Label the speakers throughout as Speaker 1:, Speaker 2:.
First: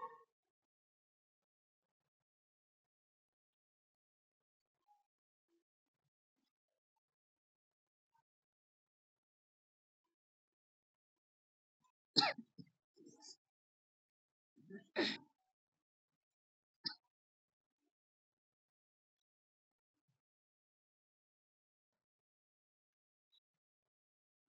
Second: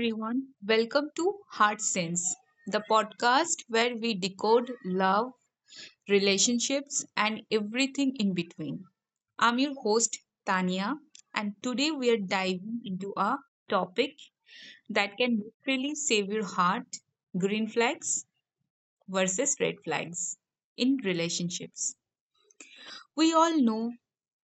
Speaker 1: everyone. Welcome to Heart Sense, the podcast where we decode love, relationships, and everything in between. I'm your host, Tania, and today we are diving into a topic that can literally save your heart: green flags versus red flags in relationships. We all know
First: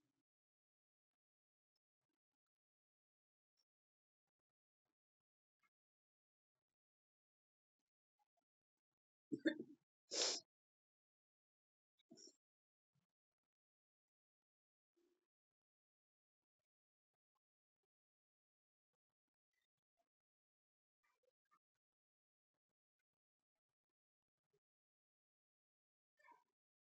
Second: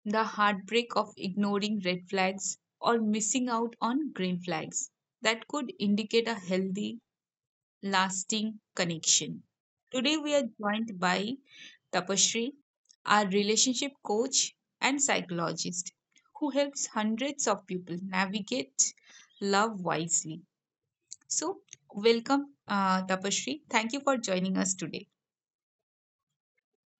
Speaker 1: the heartbreak of ignoring red flags or missing out on green flags that could indicate a healthy, lasting connection. Today, we are joined by Tapashri, our relationship coach and psychologist, who helps hundreds of people navigate love wisely. So, welcome, Tapashri. Thank you for joining us today.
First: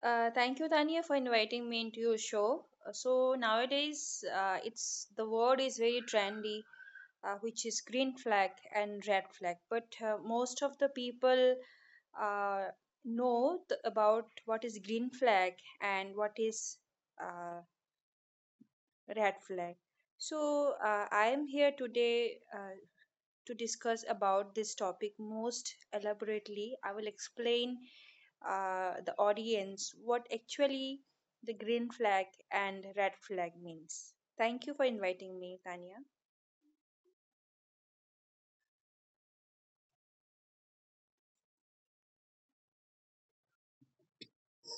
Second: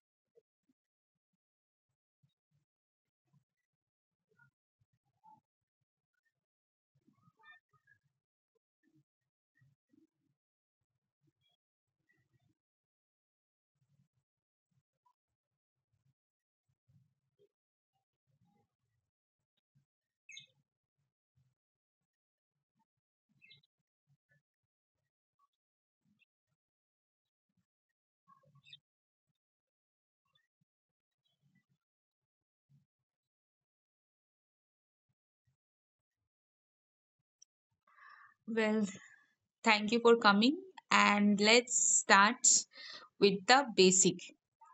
Speaker 2: Thank you, Tania, for inviting me into your show. So nowadays, it's the word is very trendy, which is green flag and red flag. But most of the people uh, know about what is green flag and what is uh, red flag. So I am here today to discuss about this topic most elaborately. I will explain the audience what actually the green flag and red flag means. Thank you for inviting me, Tanya.
Speaker 1: Well, thank you for coming, and let's start with the basic.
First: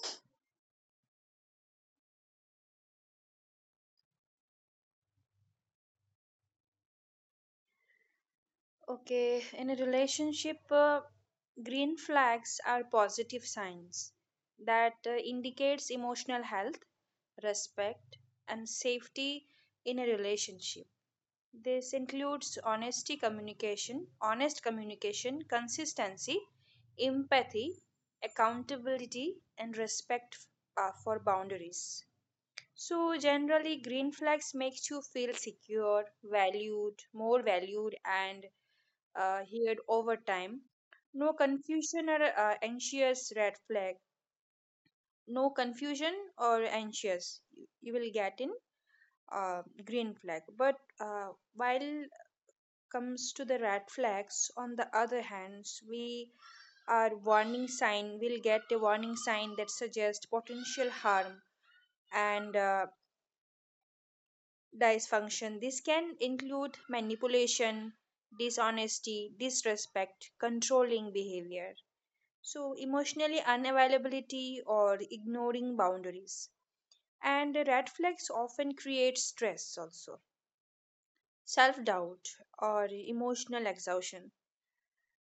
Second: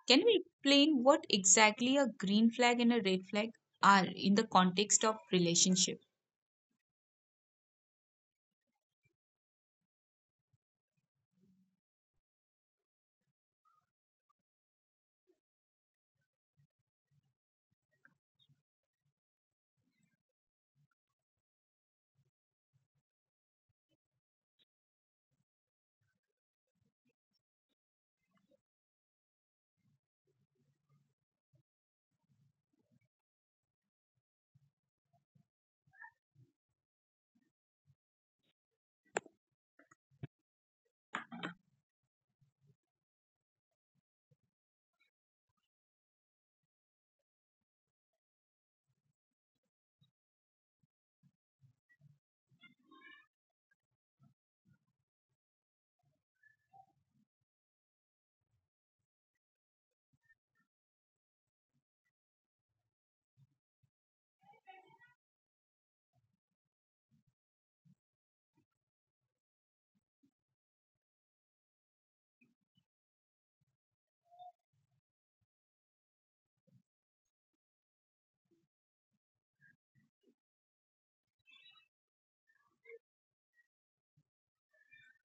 Speaker 1: Can we explain what exactly a green flag and a red flag are in the context of relationship?
Speaker 2: Okay, in a relationship, green flags are positive signs that indicates emotional health, respect, and safety in a relationship. This includes honesty communication, honest communication, consistency, empathy, accountability, and respect for boundaries. So, generally, green flags makes you feel secure, valued, more valued, and heard over time. No confusion or anxious red flag. No confusion or anxious. You will get in uh, green flag. But while comes to the red flags, on the other hand, we are warning sign will get a warning sign that suggests potential harm and dysfunction. This can include manipulation, dishonesty, disrespect, controlling behavior. So, emotionally unavailability or ignoring boundaries. And red flags often create stress also, self doubt, or emotional exhaustion.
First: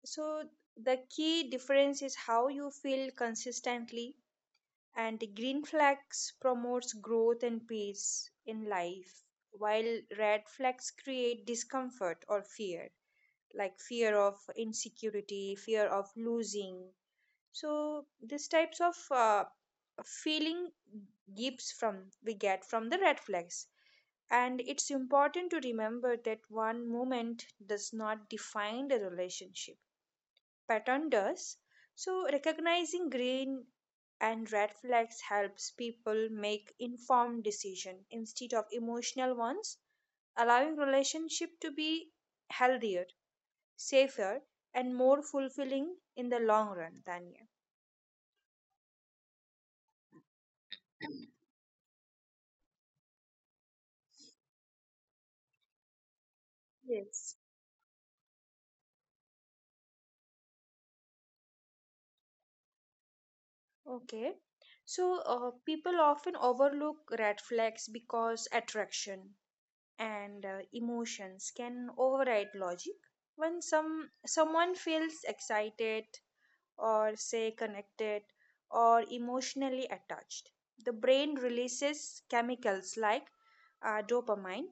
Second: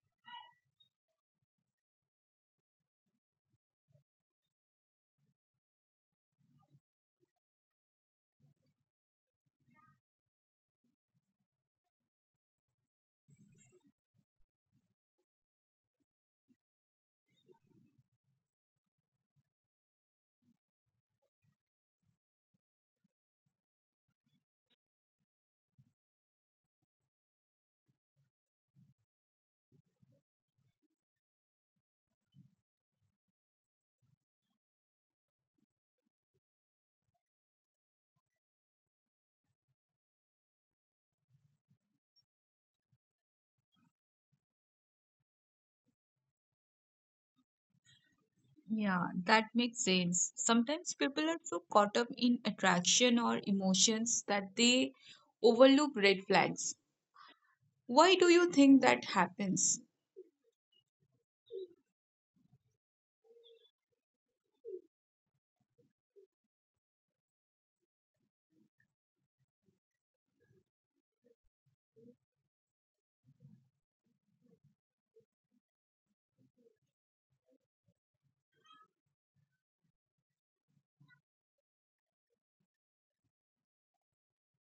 Speaker 2: So the key difference is how you feel consistently, and the green flags promotes growth and peace in life while red flags create discomfort or fear, like fear of insecurity, fear of losing. So these types of feeling gives from we get from the red flags, and it's important to remember that one moment does not define the relationship, pattern does. So, recognizing green and red flags helps people make informed decision instead of emotional ones, allowing relationship to be healthier, safer, and more fulfilling in the long run, Tanya.
Speaker 1: Yeah, that makes sense. Sometimes people are so caught up in attraction or emotions that they overlook red flags.
Speaker 2: Yes.
Speaker 1: Why do you think that happens?
Speaker 2: Okay. So, people often overlook red flags because attraction and emotions can override logic. When someone feels excited or say connected or emotionally attached. The brain releases chemicals like dopamine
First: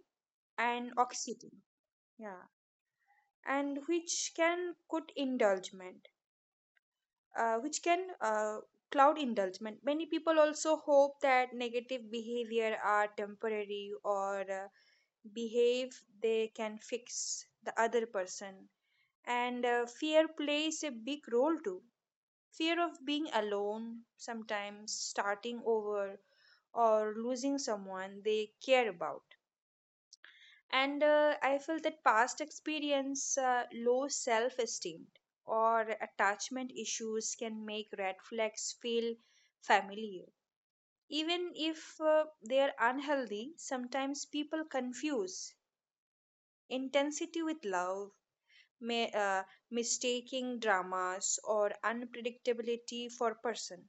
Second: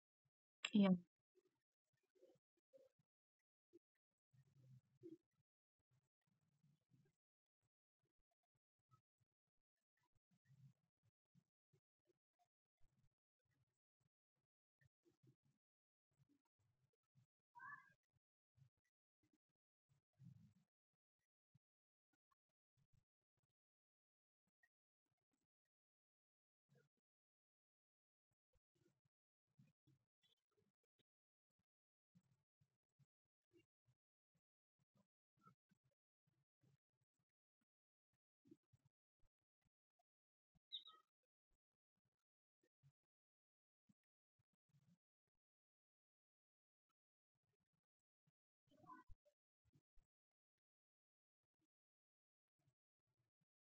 Speaker 1: Yeah.
Speaker 2: and oxytocin, yeah, and which can cloud indulgement. Many people also hope that negative behavior are temporary, or behave they can fix the other person, and fear plays a big role too, fear of being alone, sometimes starting over, or losing someone they care about. And I feel that past experience, low self esteem, or attachment issues can make red flags feel familiar. Even if they are unhealthy, sometimes people confuse intensity with love, may, uh, mistaking dramas or unpredictability for person.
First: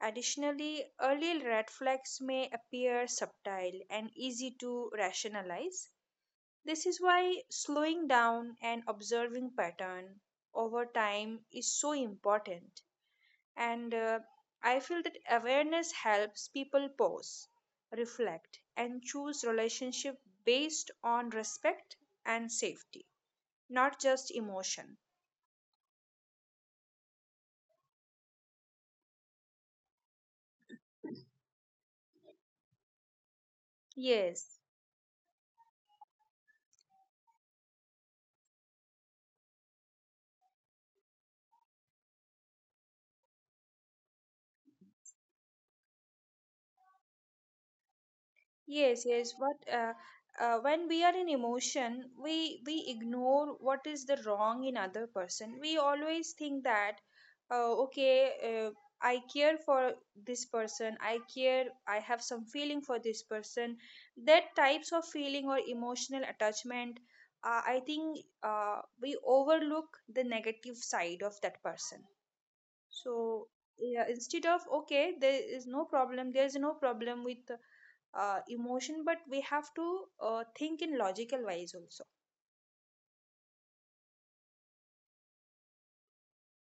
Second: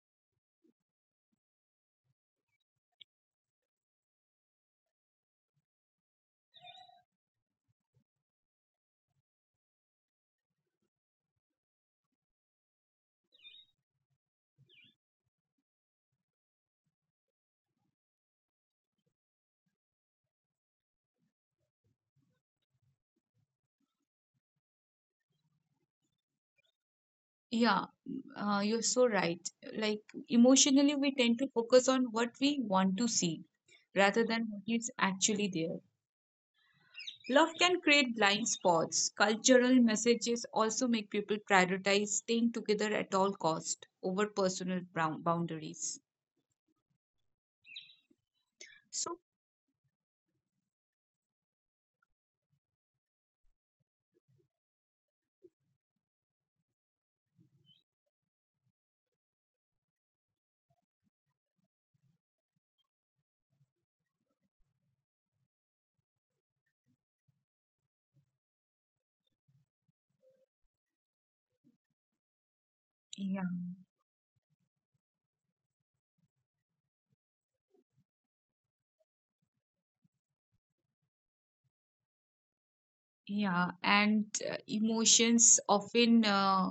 Speaker 2: Additionally, early red flags may appear subtle and easy to rationalize. This is why slowing down and observing pattern over time is so important. And I feel that awareness helps people pause, reflect, and choose relationship based on respect and safety, not just emotion.
Speaker 1: Yeah, you're so right. Like emotionally, we tend to focus on what we want to see rather than
Speaker 2: Yes.
Speaker 1: what is actually there. Love can create blind spots. Cultural messages also make people prioritize staying together at all cost over personal brown boundaries.
Speaker 2: Yes,
Speaker 1: So
Speaker 2: yes. But when we are in emotion, we ignore what is the wrong in other person. We always think that, okay, uh, I care for this person. I care. I have some feeling for this person. That types of feeling or emotional attachment, I think we overlook the negative side of that person.
Speaker 1: yeah,
Speaker 2: So yeah, instead of okay, there is no problem. There is no problem with emotion, but we have to think in logical wise also.
Speaker 1: yeah, and emotions often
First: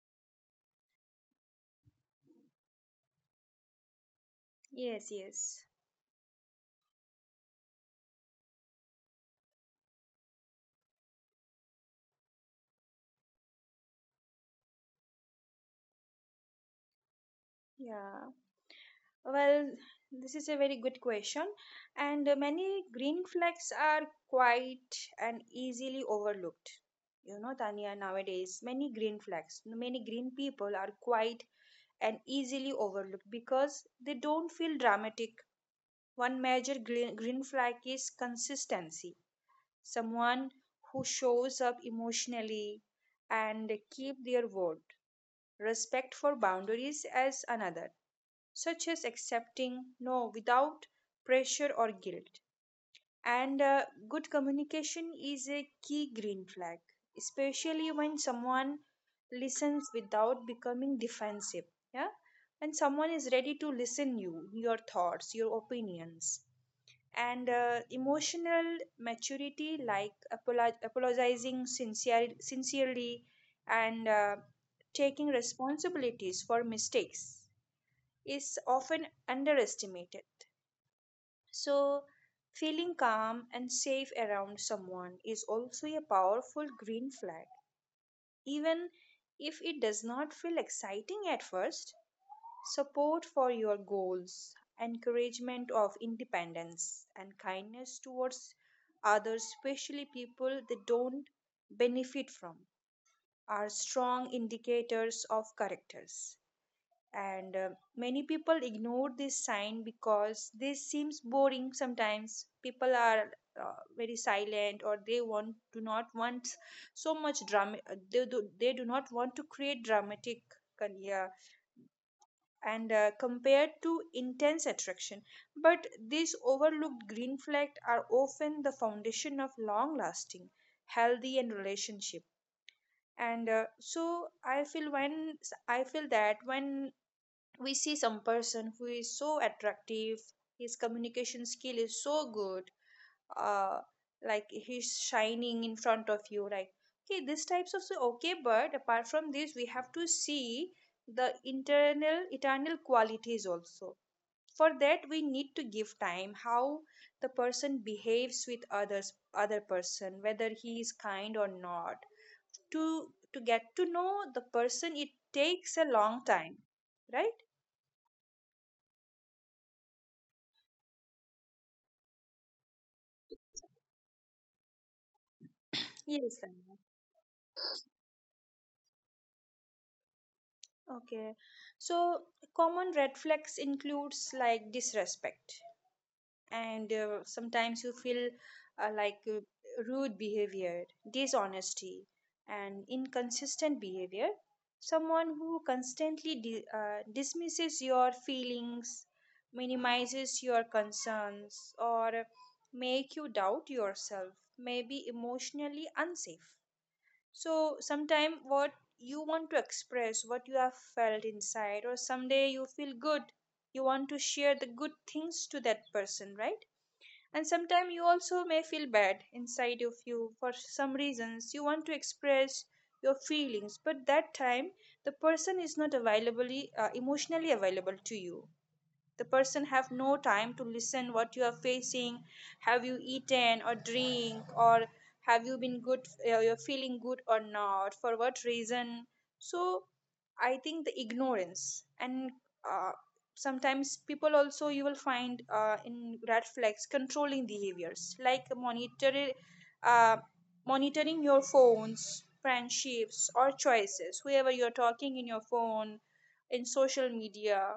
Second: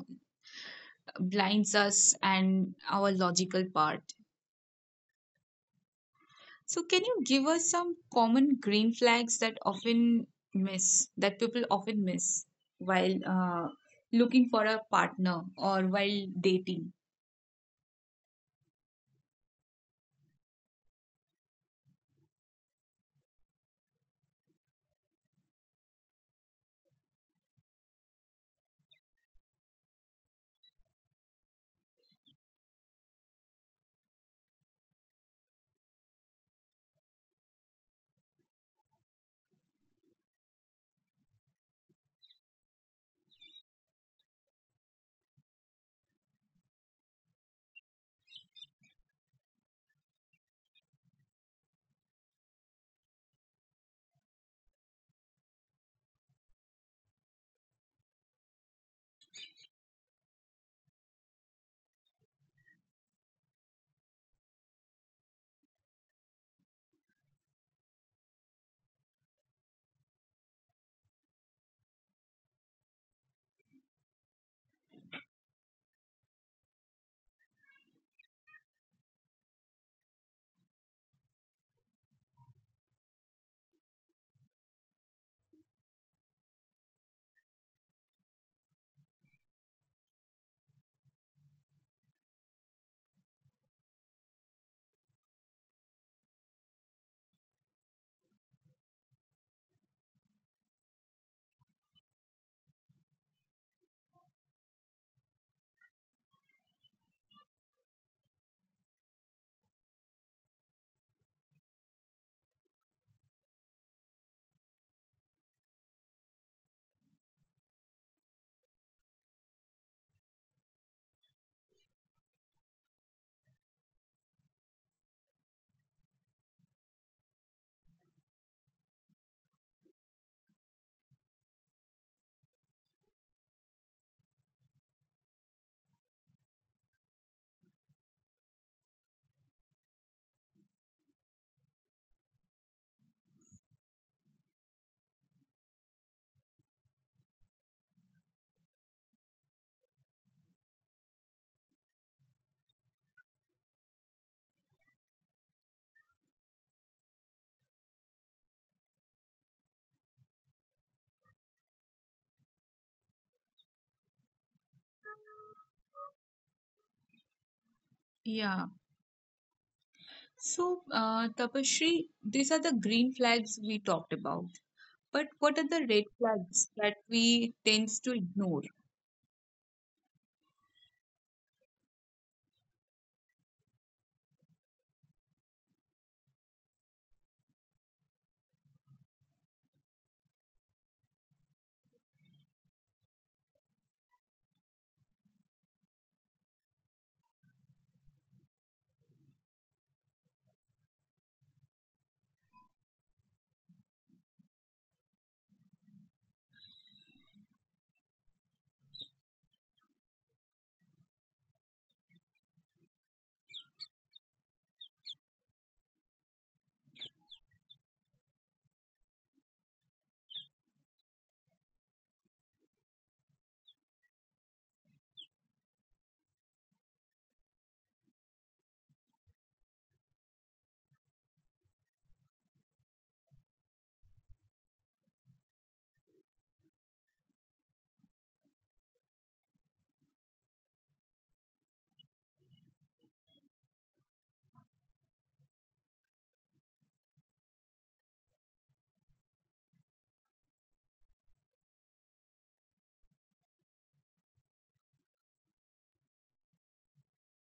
Speaker 1: blinds us and our logical part.
Speaker 2: Yes, yes.
Speaker 1: So can you give us some common green flags that often miss that people often miss while looking for a partner or while dating?
Speaker 2: Yeah. Well, this is a very good question, and many green flags are quite and easily overlooked. You know, Tanya, nowadays, many green people are quite and easily overlooked because they don't feel dramatic. One major green flag is consistency, someone who shows up emotionally and keep their word. Respect for boundaries as another, such as accepting no without pressure or guilt. And good communication is a key green flag, especially when someone listens without becoming defensive. Yeah, when someone is ready to listen you, your thoughts, your opinions, and emotional maturity, like apologizing sincerely and taking responsibilities for mistakes is often underestimated. So feeling calm and safe around someone is also a powerful green flag, even if it does not feel exciting at first. Support for your goals, encouragement of independence, and kindness towards others, especially people they don't benefit from, are strong indicators of characters. And many people ignore this sign because this seems boring sometimes. People are very silent, or they want do not want so much drama, they do not want to create yeah, and compared to intense attraction. But these overlooked green flags are often the foundation of long lasting, healthy and relationship. And so I feel that when we see some person who is so attractive, his communication skill is so good, uh like he's shining in front of you like okay, these types of, so okay. But apart from this, we have to see the internal eternal qualities also. For that, we need to give time how the person behaves with other person, whether he is kind or not, to to get to know the person. It takes a long time, right?
Speaker 1: Yeah. So, Tapasree, these are the green flags we talked about. But what are the red
Speaker 2: Yes,
Speaker 1: flags
Speaker 2: Tanya.
Speaker 1: that we tend to ignore?
Speaker 2: Okay, so common red flags includes like disrespect and sometimes you feel like rude behavior, dishonesty, and inconsistent behavior. Someone who constantly dismisses your feelings, minimizes your concerns, or make you doubt yourself may be emotionally unsafe. So, sometime what you want to express, what you have felt inside, or someday you feel good, you want to share the good things to that person, right? And sometimes you also may feel bad inside of you for some reasons you want to express your feelings, but that time the person is not available, emotionally available to you. The person have no time to listen what you are facing, have you eaten or drink, or have you been good, you're feeling good or not, for what reason. So I think the ignorance. And uh, sometimes people also, you will find in red flags controlling behaviors like uh, monitoring your phones, friendships, or choices, whoever you're talking in your phone, in social media,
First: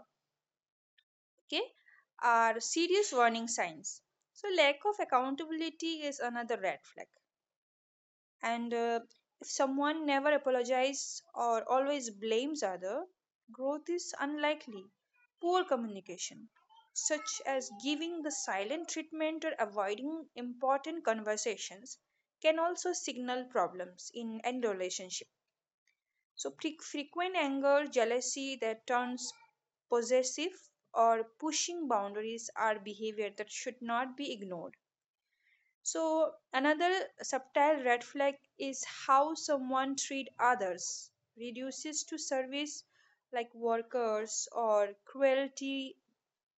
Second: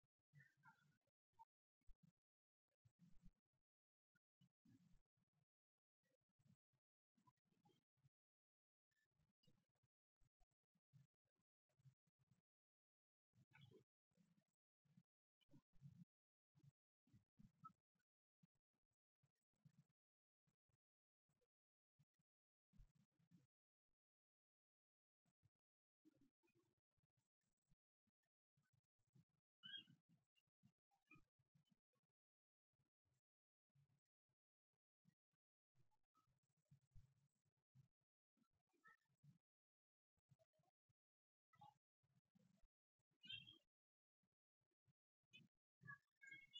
Speaker 2: okay, are serious warning signs. So, lack of accountability is another red flag. And if someone never apologizes or always blames other, growth is unlikely. Poor communication, such as giving the silent treatment or avoiding important conversations, can also signal problems in end relationships. So, frequent anger, jealousy that turns possessive, or pushing boundaries are behavior that should not be ignored. So, another subtle red flag is how someone treat others, reduces to service like workers or cruelty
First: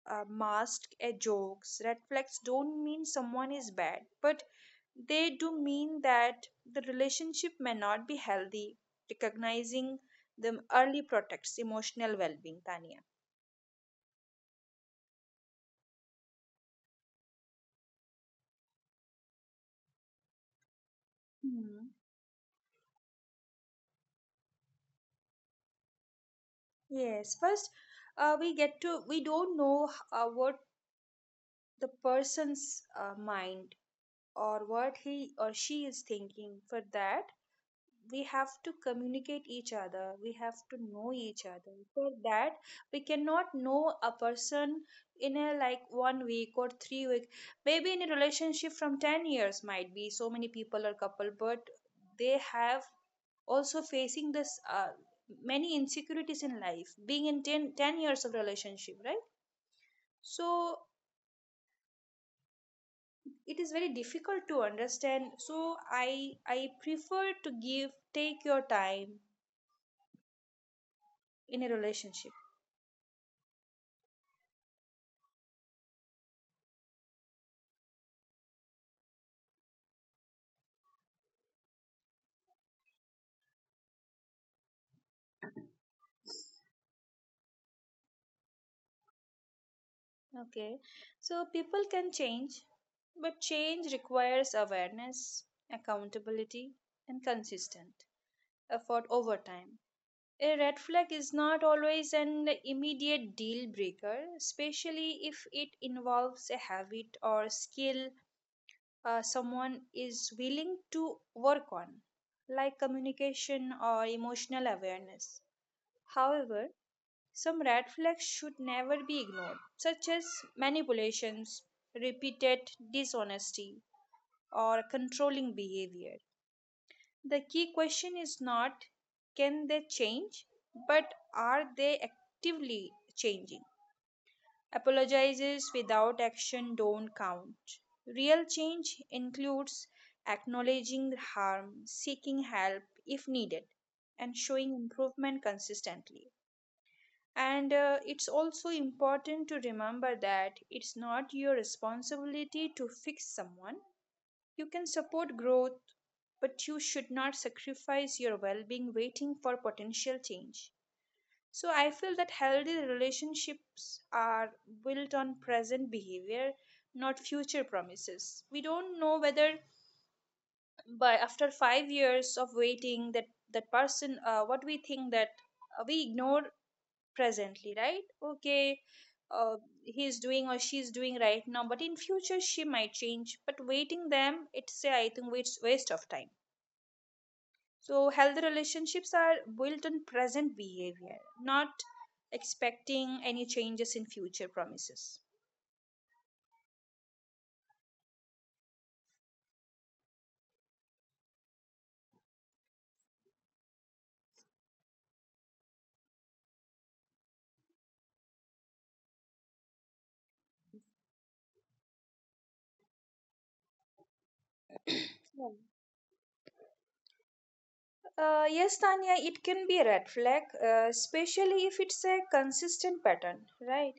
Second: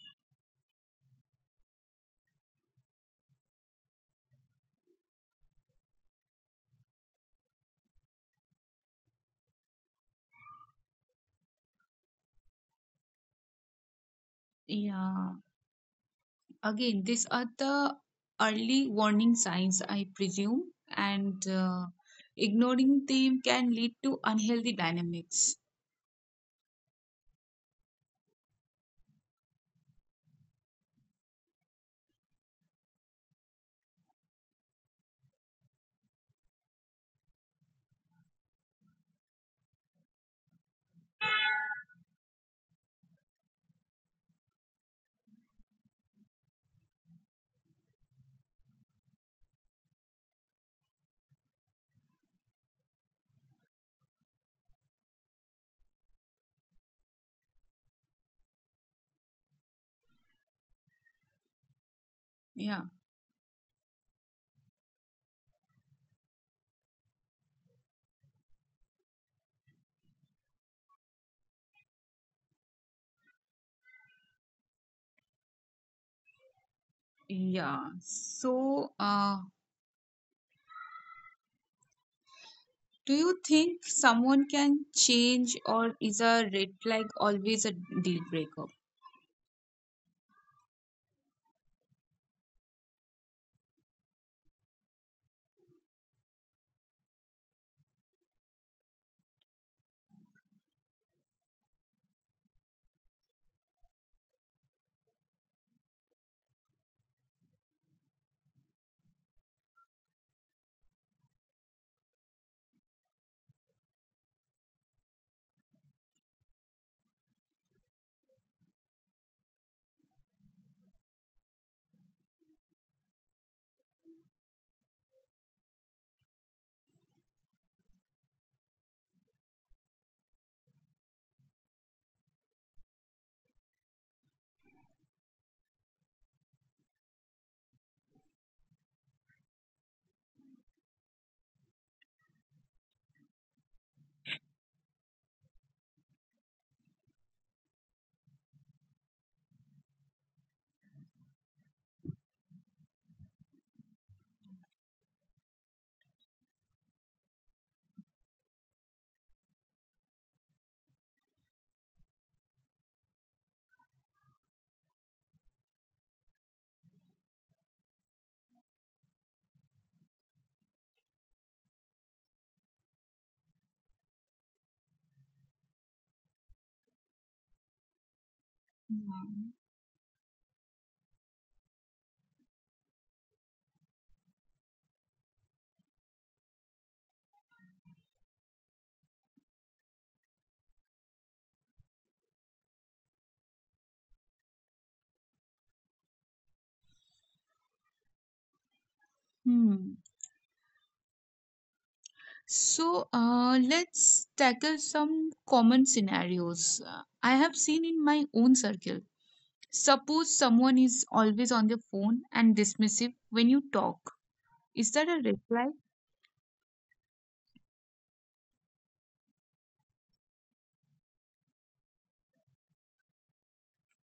Speaker 2: masked as jokes. Red flags don't mean someone is bad, but they do mean that the relationship may not be healthy. Recognizing them early protects emotional well being, Tanya.
Speaker 1: Yeah, again, these are the early warning signs, I presume, and
Speaker 2: Hmm.
Speaker 1: ignoring them can lead to unhealthy dynamics.
Speaker 2: Yes, first, we don't know what the person's mind or what he or she is thinking. For that, we have to communicate each other, we have to know each other. For that, we cannot know a person in a like 1 week or 3 week, maybe in a relationship from 10 years might be so many people or couple, but they have also facing this many insecurities in life, being in ten years of relationship, right? So
Speaker 1: Yeah,
Speaker 2: it is very difficult to understand. So i I prefer to give take your time in a relationship.
Speaker 1: yeah. So, do you think someone can change, or is a red flag always a deal breaker?
Speaker 2: Okay, so people can change, but change requires awareness, accountability, and consistent effort over time. A red flag is not always an immediate deal breaker, especially if it involves a habit or skill someone is willing to work on, like communication or emotional awareness. However, some red flags should never be ignored, such as manipulations, repeated dishonesty, or controlling behavior. The key question is not can they change, but are they actively changing? Apologizes without action don't count. Real change includes acknowledging harm, seeking help if needed, and showing improvement consistently. And it's also important to remember that it's not your responsibility to fix someone. You can support growth, but you should not sacrifice your well being waiting for potential change. So, I feel that healthy relationships are built on present behavior, not future promises. We don't know whether by after 5 years of waiting that person what we think that we ignore presently, right? Okay.
Speaker 1: Yeah.
Speaker 2: uh, he's doing or she's doing right now, but in future she might change, but waiting them I think it's waste of time. So healthy relationships are built on present behavior, not expecting any changes in future promises.
Speaker 1: Hmm. So let's tackle some common scenarios I have seen in my own circle. Suppose someone is always on their phone and dismissive when you talk. Is that a red
Speaker 2: Hmm.
Speaker 1: flag?
Speaker 2: Yes, Tanya, it can be a red flag, especially if it's a consistent pattern, right?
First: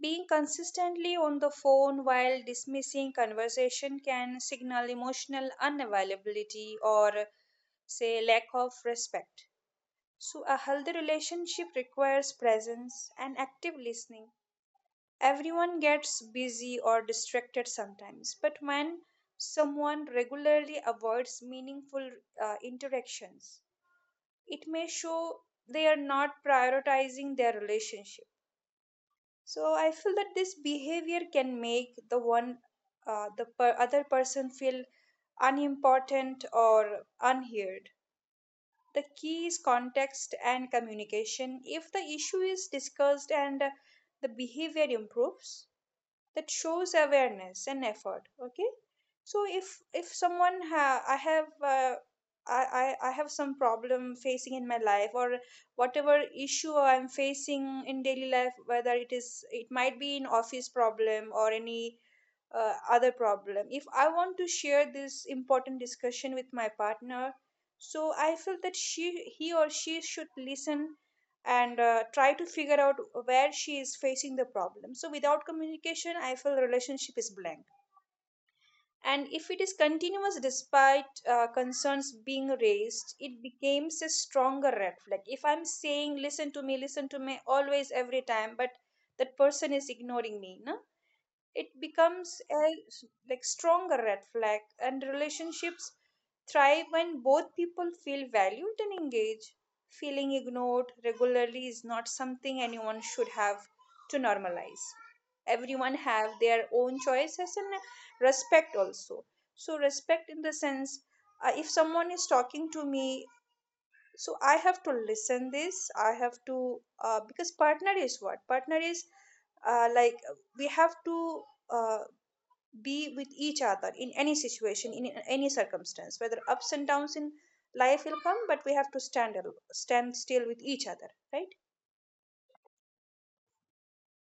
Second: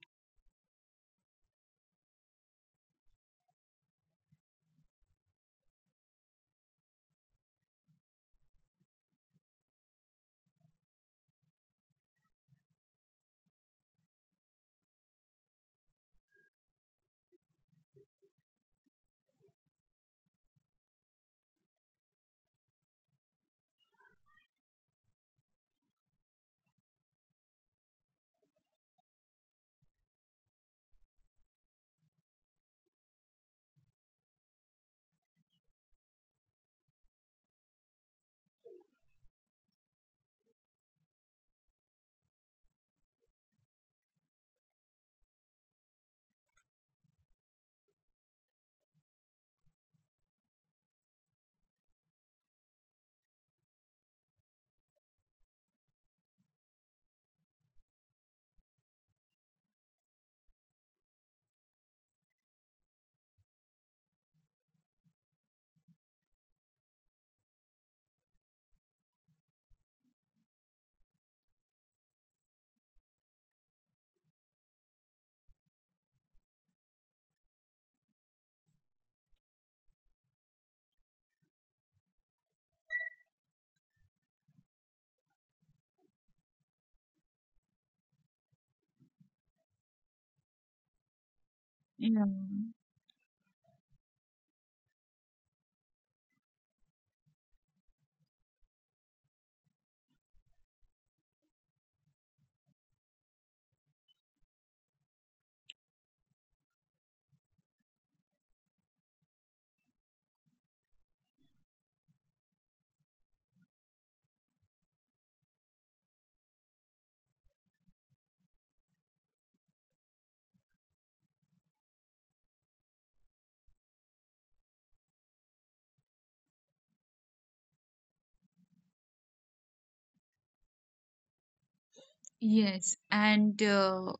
Speaker 2: Being consistently on the phone while dismissing conversation can signal emotional unavailability or, say, lack of respect. So, a healthy relationship requires presence and active listening. Everyone gets busy or distracted sometimes, but when someone regularly avoids meaningful interactions, it may show they are not prioritizing their relationship. So I feel that this behavior can make the one the per- other person feel unimportant or unheard. The key is context and communication. If the issue is discussed and the behavior improves, that shows awareness and effort. Okay, so if someone ha- I have I have some problem facing in my life, or whatever issue I'm facing in daily life, whether it might be in office problem or any other problem, if I want to share this important discussion with my partner, so I feel that she he or she should listen and try to figure out where she is facing the problem. So, without communication, I feel relationship is blank. And if it is continuous despite concerns being raised, it becomes a stronger red flag. If I'm saying, listen to me, always, every time, but that person is ignoring me, no? It
Speaker 1: Yeah.
Speaker 2: becomes a like stronger red flag, and relationships thrive when both people feel valued and engaged. Feeling ignored regularly is not something anyone should have to normalize. Everyone have their own choices and respect also. So respect in the sense, if someone is talking to me, so I have to listen this. I have to because partner is what partner is, like, we have to uh, be with each other in any situation, in any circumstance. Whether ups and downs in life will come, but we have to stand still with each other, right?
Speaker 1: Yes, and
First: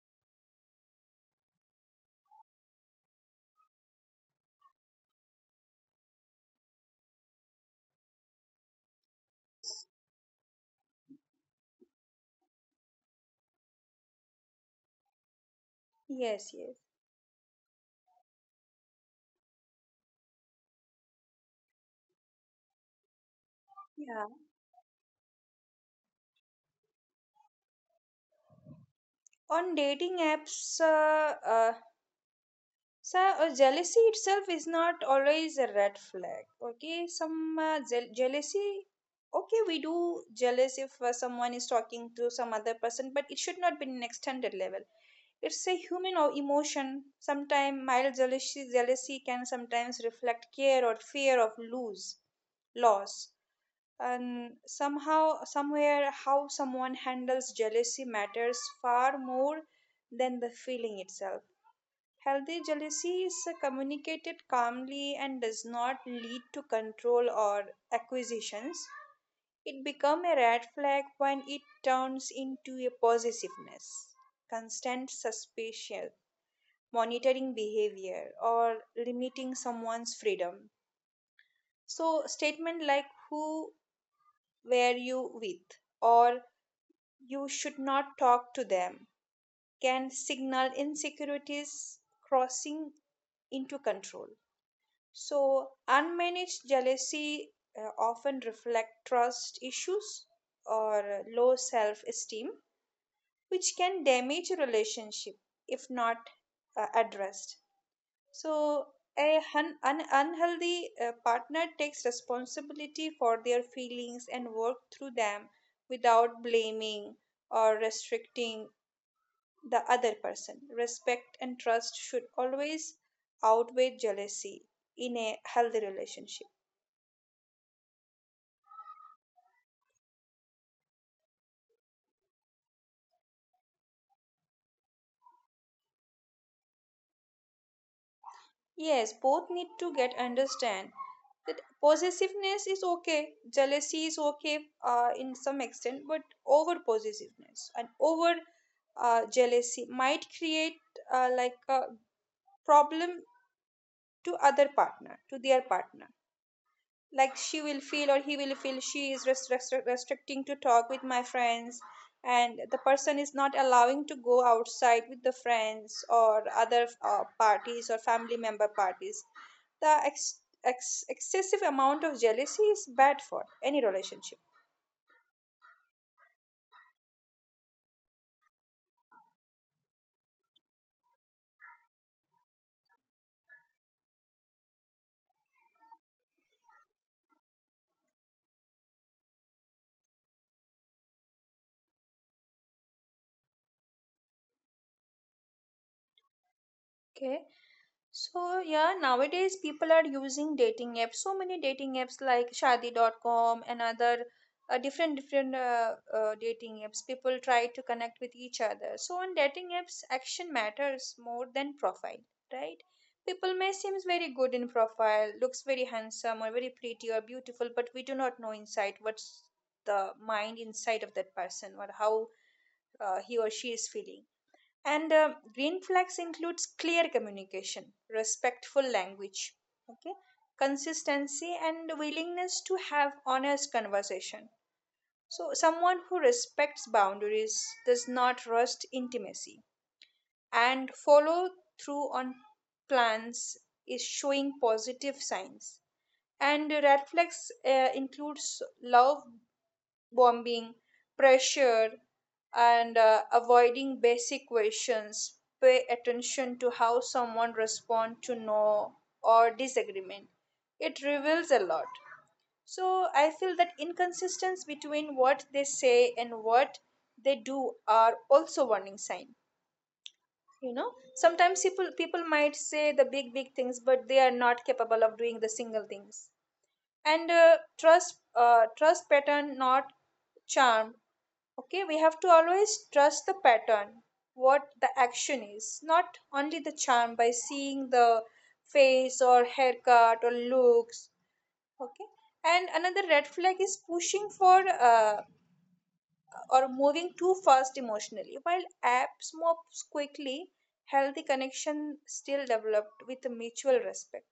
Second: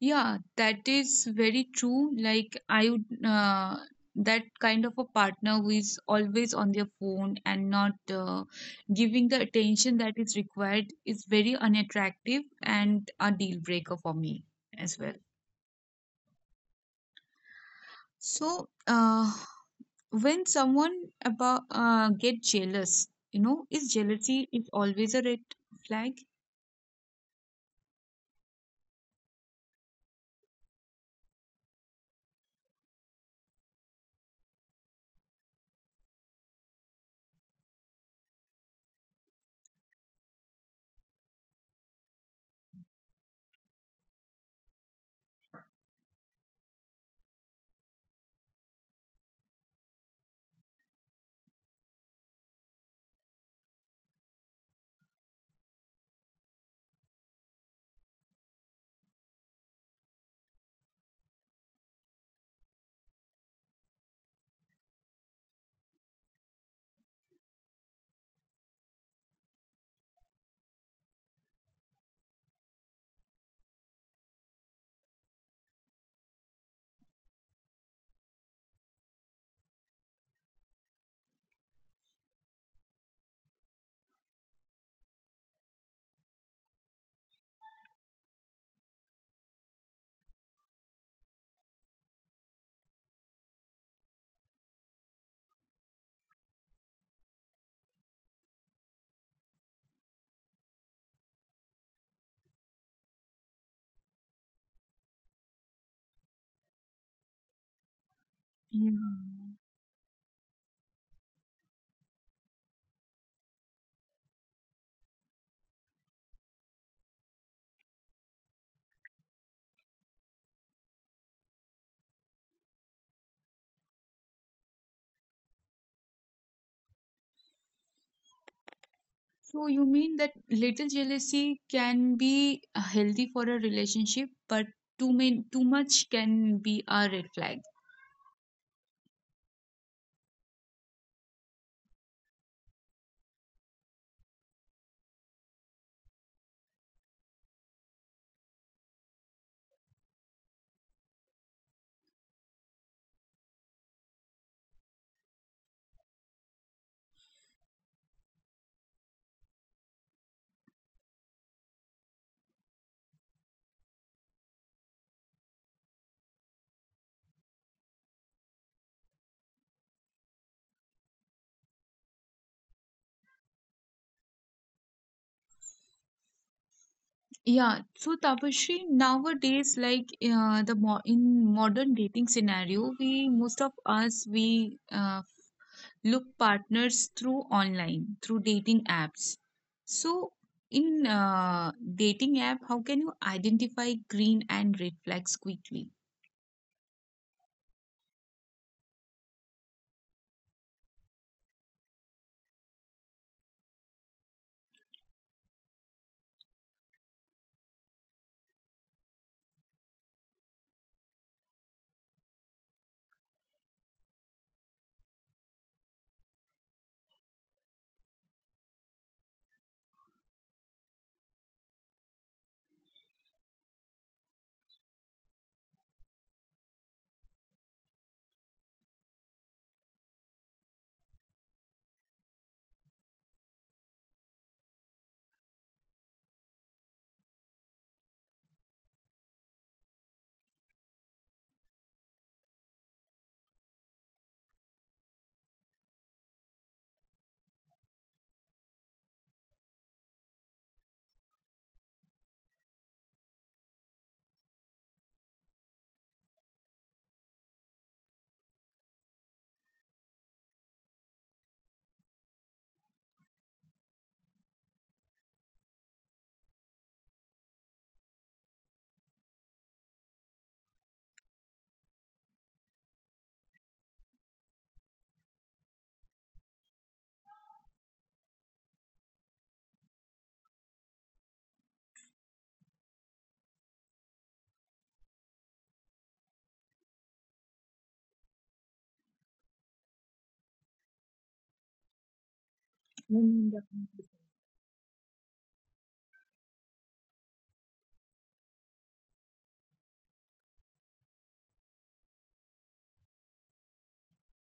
Speaker 1: yeah, that is very true. Like I would that kind of a partner who is always on their phone and not giving the attention that is required is very unattractive and a deal breaker for me as well.
Speaker 2: Yes, yes.
Speaker 1: So, when someone about get jealous, you know, is
Speaker 2: Yeah,
Speaker 1: jealousy is always a red flag?
Speaker 2: on dating apps. So jealousy itself is not always a red flag. Okay, some jealousy, okay, we do jealous if someone is talking to some other person, but it should not be an extended level. It's a emotion. Sometimes mild jealousy can sometimes reflect care or fear of lose loss. And somehow, somewhere, how someone handles jealousy matters far more than the feeling itself. Healthy jealousy is communicated calmly and does not lead to control or acquisitions. It becomes a red flag when it turns into a possessiveness, constant suspicion, monitoring behavior, or limiting someone's freedom. So, statement like, who were you with, or you should not talk to them, can signal insecurities crossing into control. So, unmanaged jealousy often reflect trust issues or low self-esteem, which can damage a relationship if not addressed.
Speaker 1: Yeah.
Speaker 2: So, an unhealthy partner takes responsibility for their feelings and work through them without blaming or restricting the other person. Respect and trust should always outweigh jealousy in a healthy relationship.
Speaker 1: So you mean that little jealousy can be healthy for a relationship, but too many, too much can be a red flag.
Speaker 2: Yes, both need to get understand that possessiveness is okay, jealousy is okay in some extent, but over possessiveness and over jealousy might create like a problem to other partner, to their partner. Like, she will feel or he will feel she is restricting to talk with my friends, and the person is not allowing to go outside with the friends or other parties or family member parties. The excessive amount of jealousy is bad for any relationship.
Speaker 1: Yeah, so Tapashri, nowadays, like the mo in modern dating scenario, we most of us we look partners through online through dating apps. So in dating app, how can you identify green and red flags quickly?
Speaker 2: Okay, so yeah, nowadays people are using dating apps. So many dating apps like Shadi.com and other different dating apps. People try to connect with each other. So on dating apps, action matters more than profile, right? People may seems very good in profile, looks very handsome or very pretty or beautiful, but we do not know inside what's the mind inside of that person, or how he or she is feeling. And green flags includes clear communication, respectful language, okay, consistency, and willingness to have honest conversation. So someone who respects boundaries, does not rush intimacy, and follow through on plans is showing positive signs. And red flags includes love bombing, pressure, and avoiding basic questions. Pay attention to how someone responds to no or disagreement. It reveals a lot. So I feel that inconsistency between what they say and what they do are also warning sign. You know, sometimes people might say the big things, but they are not capable of doing the single things. And trust pattern, not charm. Okay, we have to always trust the pattern, what the action, is not only the charm by seeing the face or haircut or looks. Okay, and another red
Speaker 1: And
Speaker 2: flag is pushing for or moving too fast emotionally. While apps moves quickly, healthy connection still developed with mutual respect.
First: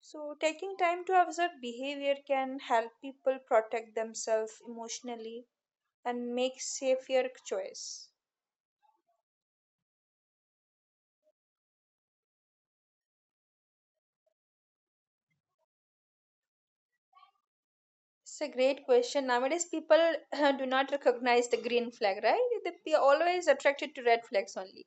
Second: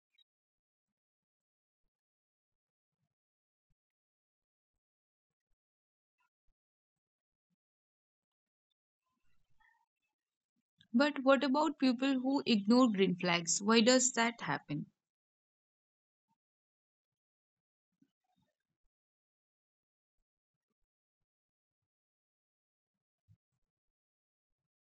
Speaker 2: So taking time to observe behavior can help people protect themselves emotionally and make safer choice.
Speaker 1: but what about people who ignore green flags? Why does that happen?
Speaker 2: It's a great question. Nowadays, people do not recognize the green flag, right? They are always attracted to red flags only.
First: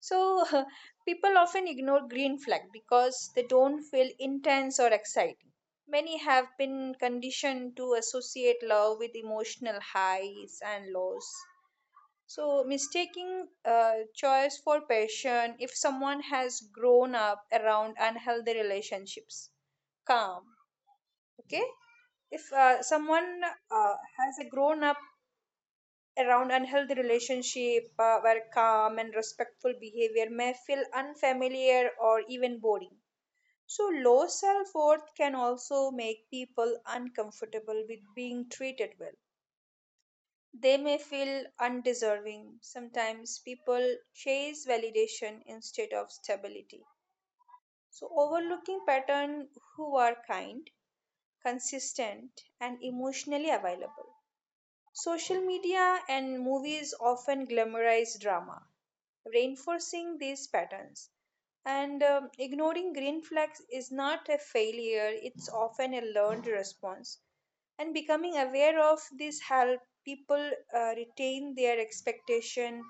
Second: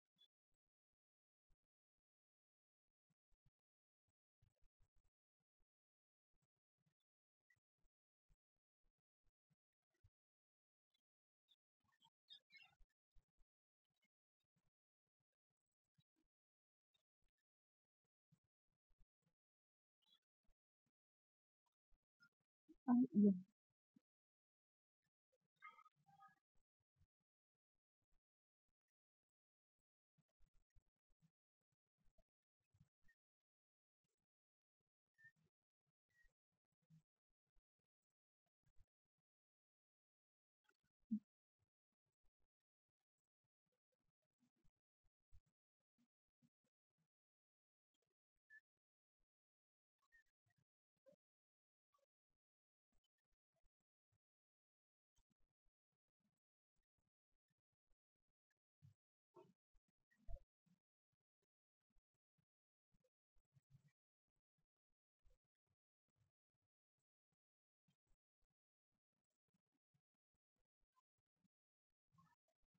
Speaker 2: So, people often ignore green flag because they don't feel intense or exciting. Many have been conditioned to associate love with emotional highs and lows. So, mistaking choice for passion if someone has grown up around unhealthy relationships. Calm. Okay, if
Speaker 1: uh, yeah.
Speaker 2: someone has a grown up around unhealthy relationship where calm and respectful behavior may feel unfamiliar or even boring. So low self-worth can also make people uncomfortable with being treated well. They may feel undeserving. Sometimes people chase validation instead of stability, so overlooking pattern who are kind, consistent, and emotionally available. Social media and movies often glamorize drama, reinforcing these patterns. And ignoring green flags is not a failure, it's often a learned response. And becoming aware of this help people retain their expectation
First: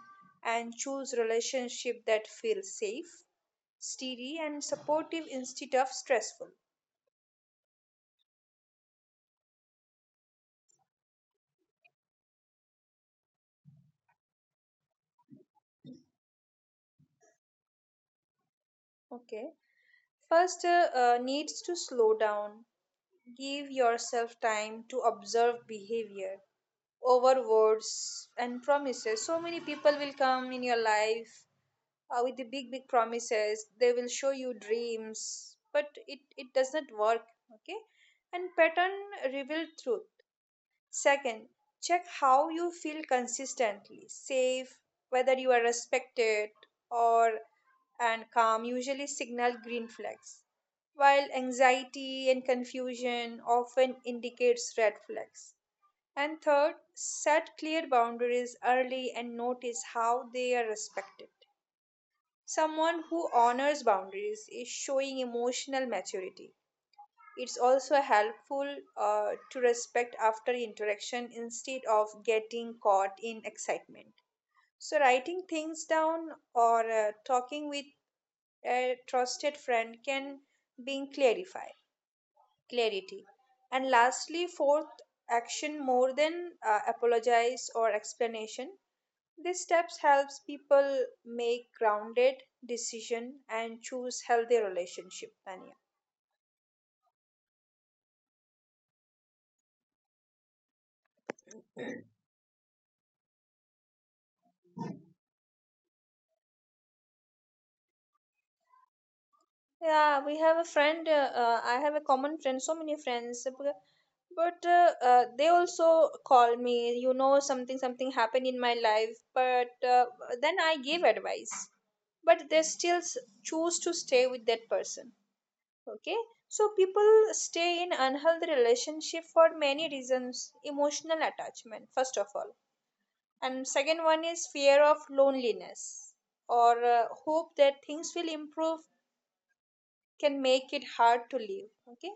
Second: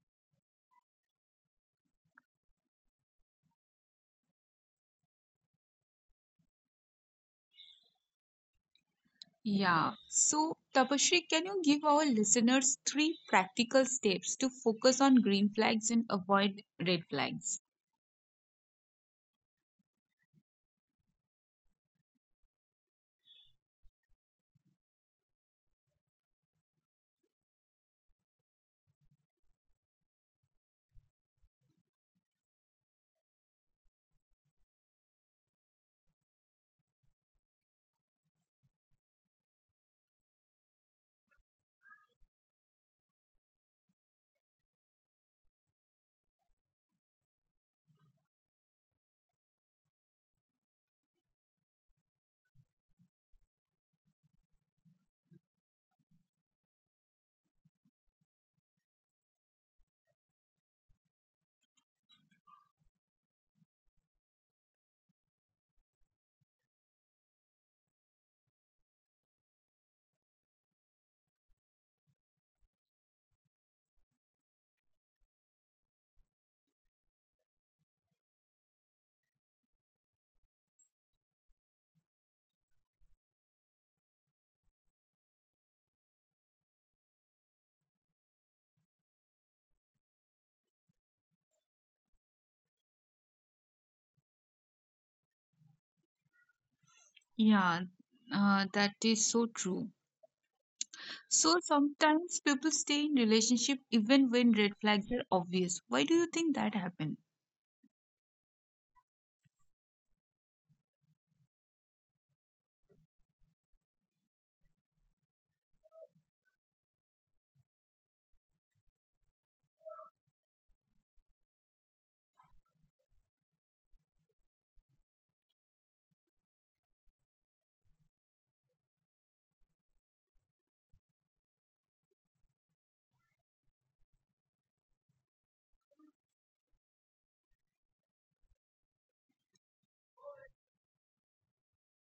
Speaker 2: and choose relationship that feel safe, steady, and supportive instead of stressful.
Speaker 1: Yeah, so Tapashri, can you give our listeners three practical steps to focus on green flags and avoid red flags?
Speaker 2: Okay. First, needs to slow down. Give yourself time to observe behavior over words and promises. So many people will come in your life with the big, big promises. They will show you dreams, but it does not work. Okay, and pattern reveal truth. Second, check how you feel consistently safe, whether you are respected or, and calm usually signal green flags, while anxiety and confusion often indicates red flags. And third, set clear boundaries early and notice how they are respected. Someone who honors boundaries is showing emotional maturity. It's also helpful to respect after interaction instead of getting caught in excitement. So, writing things down or talking with a trusted friend can bring clarify clarity. And lastly, fourth, action more than apologize or explanation. These steps helps people make grounded decision and choose healthy relationship, Tanya.
Speaker 1: Yeah, that is so true. So sometimes people stay in relationship even when red flags are obvious. Why do you think that happened?
Speaker 2: Yeah, we have a friend. I have a common friend, so many friends, but they also call me. You know, something happened in my life, but then I give advice, but they choose to stay with that person. Okay, so people stay in unhealthy relationship for many reasons. Emotional attachment, first of all, and second one is fear of loneliness or hope that things will improve, can make it hard to live. Okay,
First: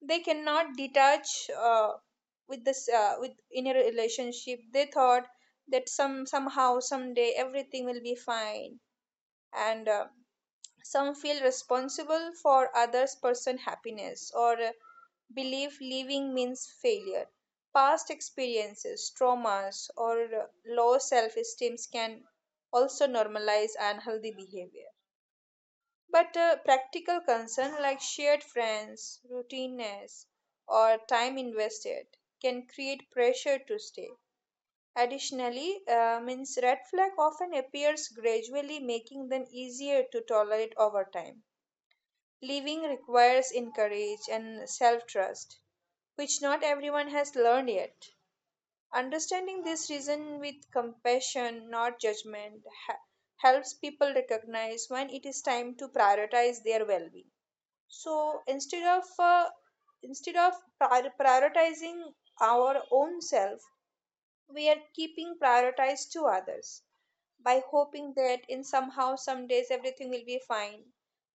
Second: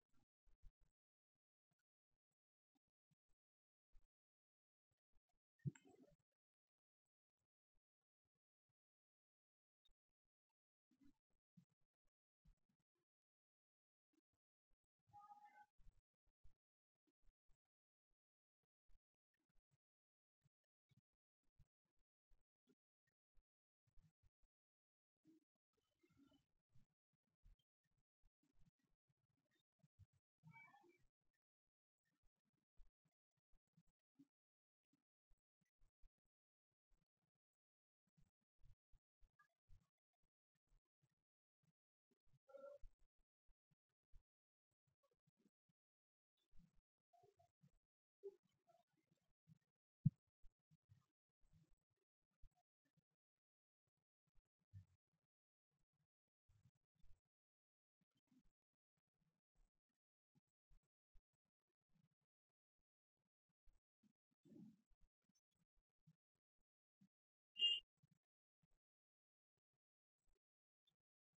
Speaker 2: they cannot detach with this with, in a relationship. They thought that somehow, someday everything will be fine. And some feel responsible for others person happiness, or believe leaving means failure. Past experiences, traumas, or uh, low self esteem can also normalize unhealthy behavior. But practical concern like shared friends, routineness, or time invested can create pressure to stay. Additionally, means red flag often appears gradually, making them easier to tolerate over time. Leaving requires courage and self trust, which not everyone has learned yet. Understanding this reason with compassion, not judgment, helps people recognize when it is time to prioritize their well being. So instead of prioritizing our own self, we are keeping prioritized to others by hoping that in somehow some days everything will be fine,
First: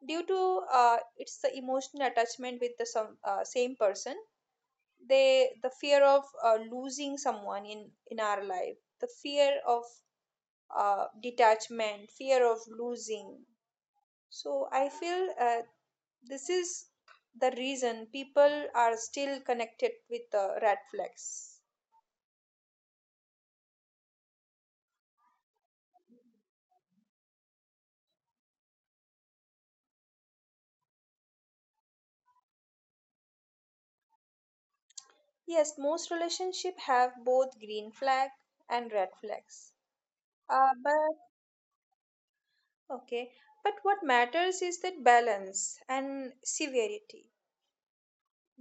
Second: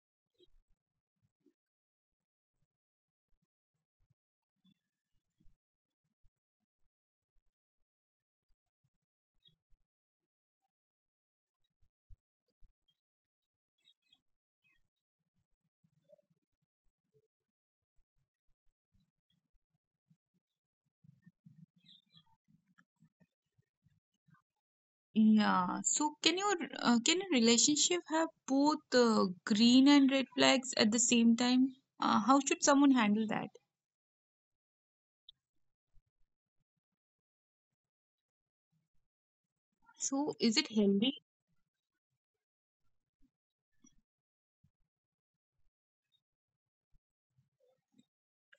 Speaker 2: due to it's the emotional attachment with the some, same person. They, the fear of losing someone in our life, the fear of detachment, fear of losing. So I feel this is the reason people are still connected with the red flags.
Speaker 1: Yeah. So can you can a relationship have both green and red flags at the same time? How should someone handle that?
Speaker 2: Yes, most relationships have both green flag and red flags.
Speaker 1: So, is it
Speaker 2: But
Speaker 1: healthy?
Speaker 2: okay, but what matters is that balance and severity.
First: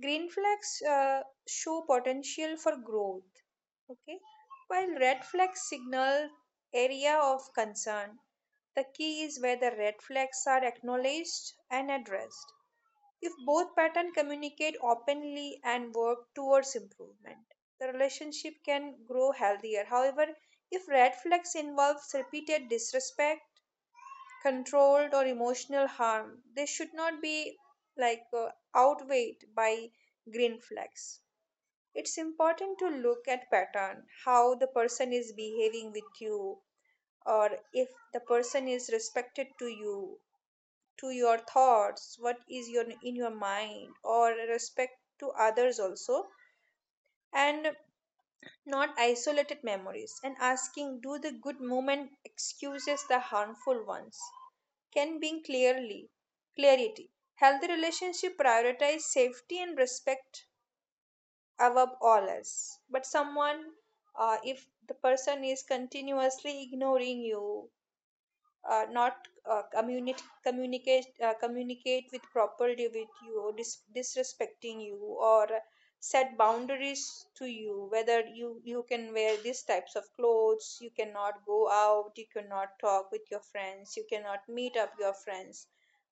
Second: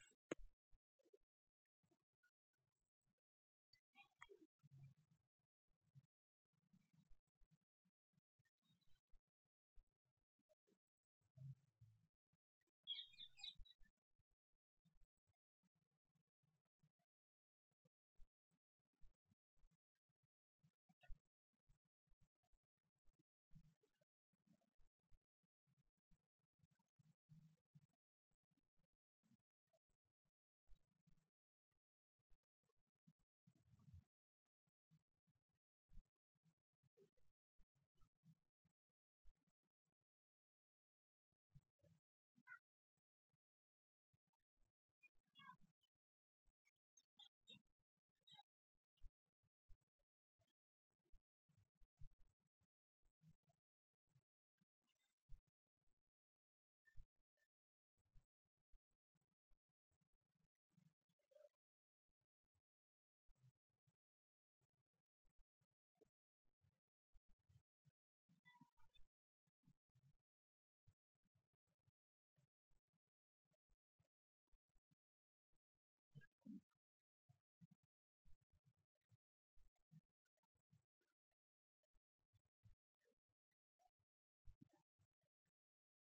Speaker 2: Green flags show potential for growth. Okay. While red flags signal area of concern, the key is where the red flags are acknowledged and addressed. If both patterns communicate openly and work towards improvement, the relationship can grow healthier. However, if red flags involves repeated disrespect, controlled or emotional harm, they should not be like outweighed by green flags. It's important to look at pattern, how the person is behaving with you, or if the person is respected to you, to your thoughts, what is your in your mind, or respect to others also, and not isolated memories, and asking, do the good moment excuses the harmful ones, can bring clearly clarity. Healthy relationship prioritize safety and respect above all else. But someone, if the person is continuously ignoring you, not communicate with properly with you, or disrespecting you, or set boundaries to you, whether you can wear these types of clothes, you cannot go out, you cannot talk with your friends, you cannot meet up your friends.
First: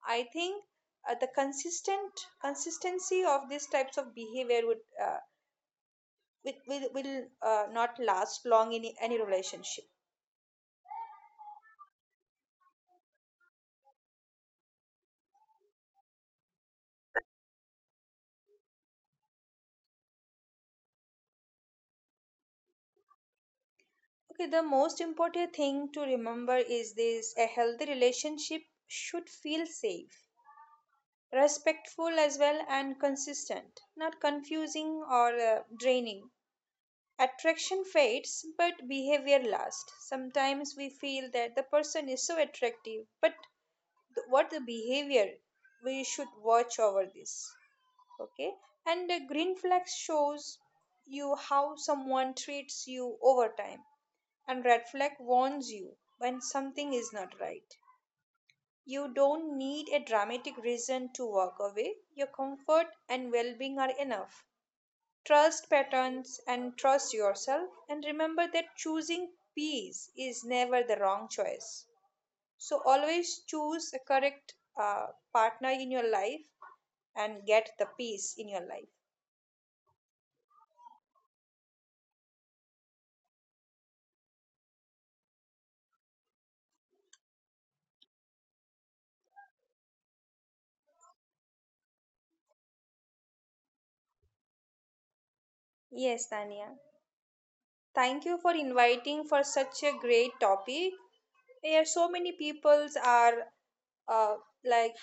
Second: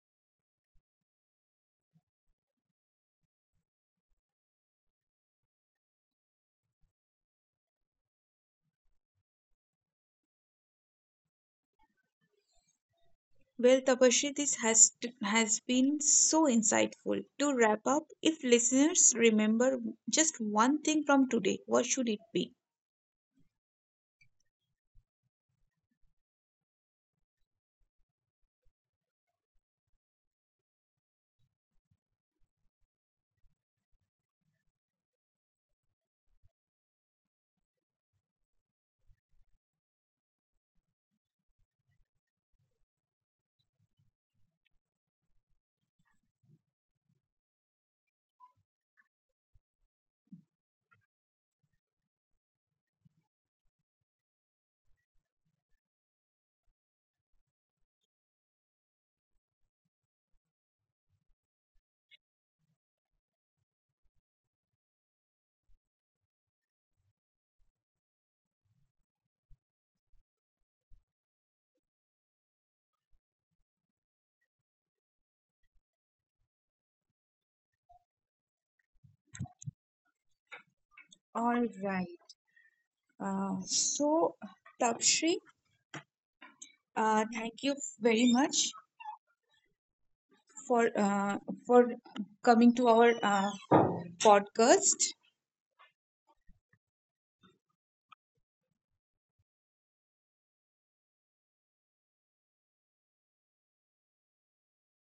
Speaker 2: I think the consistent consistency of these types of behavior would uh, will not last long in any relationship.
Speaker 1: Well, Tapashri, this has has been so insightful. To wrap up, if listeners remember just one thing from today, what should it be?
Speaker 2: Okay, the most important thing to remember is this: a healthy relationship should feel safe, respectful as well, and consistent, not confusing or draining. Attraction fades, but behavior lasts. Sometimes we feel that the person is so attractive, but what the behavior, we should watch over this. Okay, and the green flag shows you how someone treats you over time, and red flag warns you when something is not right. You don't need a dramatic reason to walk away. Your comfort and well-being are enough. Trust patterns and trust yourself, and remember that choosing peace is never the wrong choice. So always choose a correct uh, partner in your life and get the peace in your life.
Speaker 1: All right. So, Tapashri, thank you very much for uh, for coming to our podcast.
Speaker 2: Yes, Tanya. Thank you for inviting for such a great topic. Yeah, so many peoples are uh, like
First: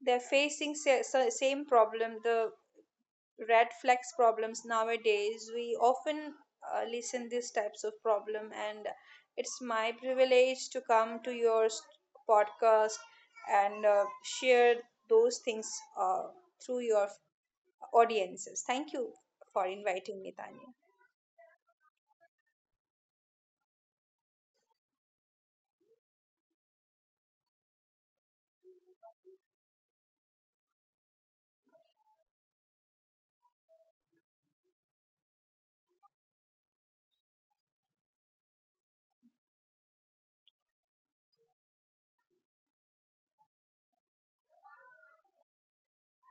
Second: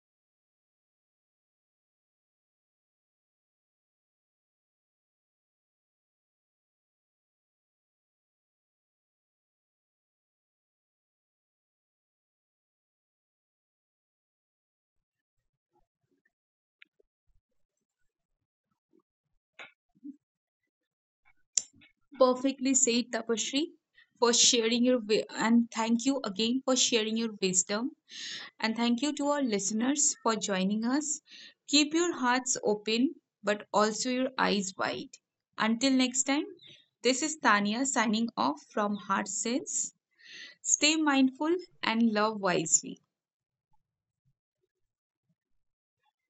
Speaker 2: they're facing same problem, the red flags problems nowadays. We often listen these types of problem, and it's my privilege to come to your podcast and share those things uh, through your audiences. Thank you for inviting me, Tanya.
Speaker 1: Perfectly said, Tapashri, for sharing your wi- and thank you again for sharing your wisdom. And thank you to our listeners for joining us. Keep your hearts open, but also your eyes wide. Until next time, this is Tania signing off from Heart Sense. Stay mindful and love wisely.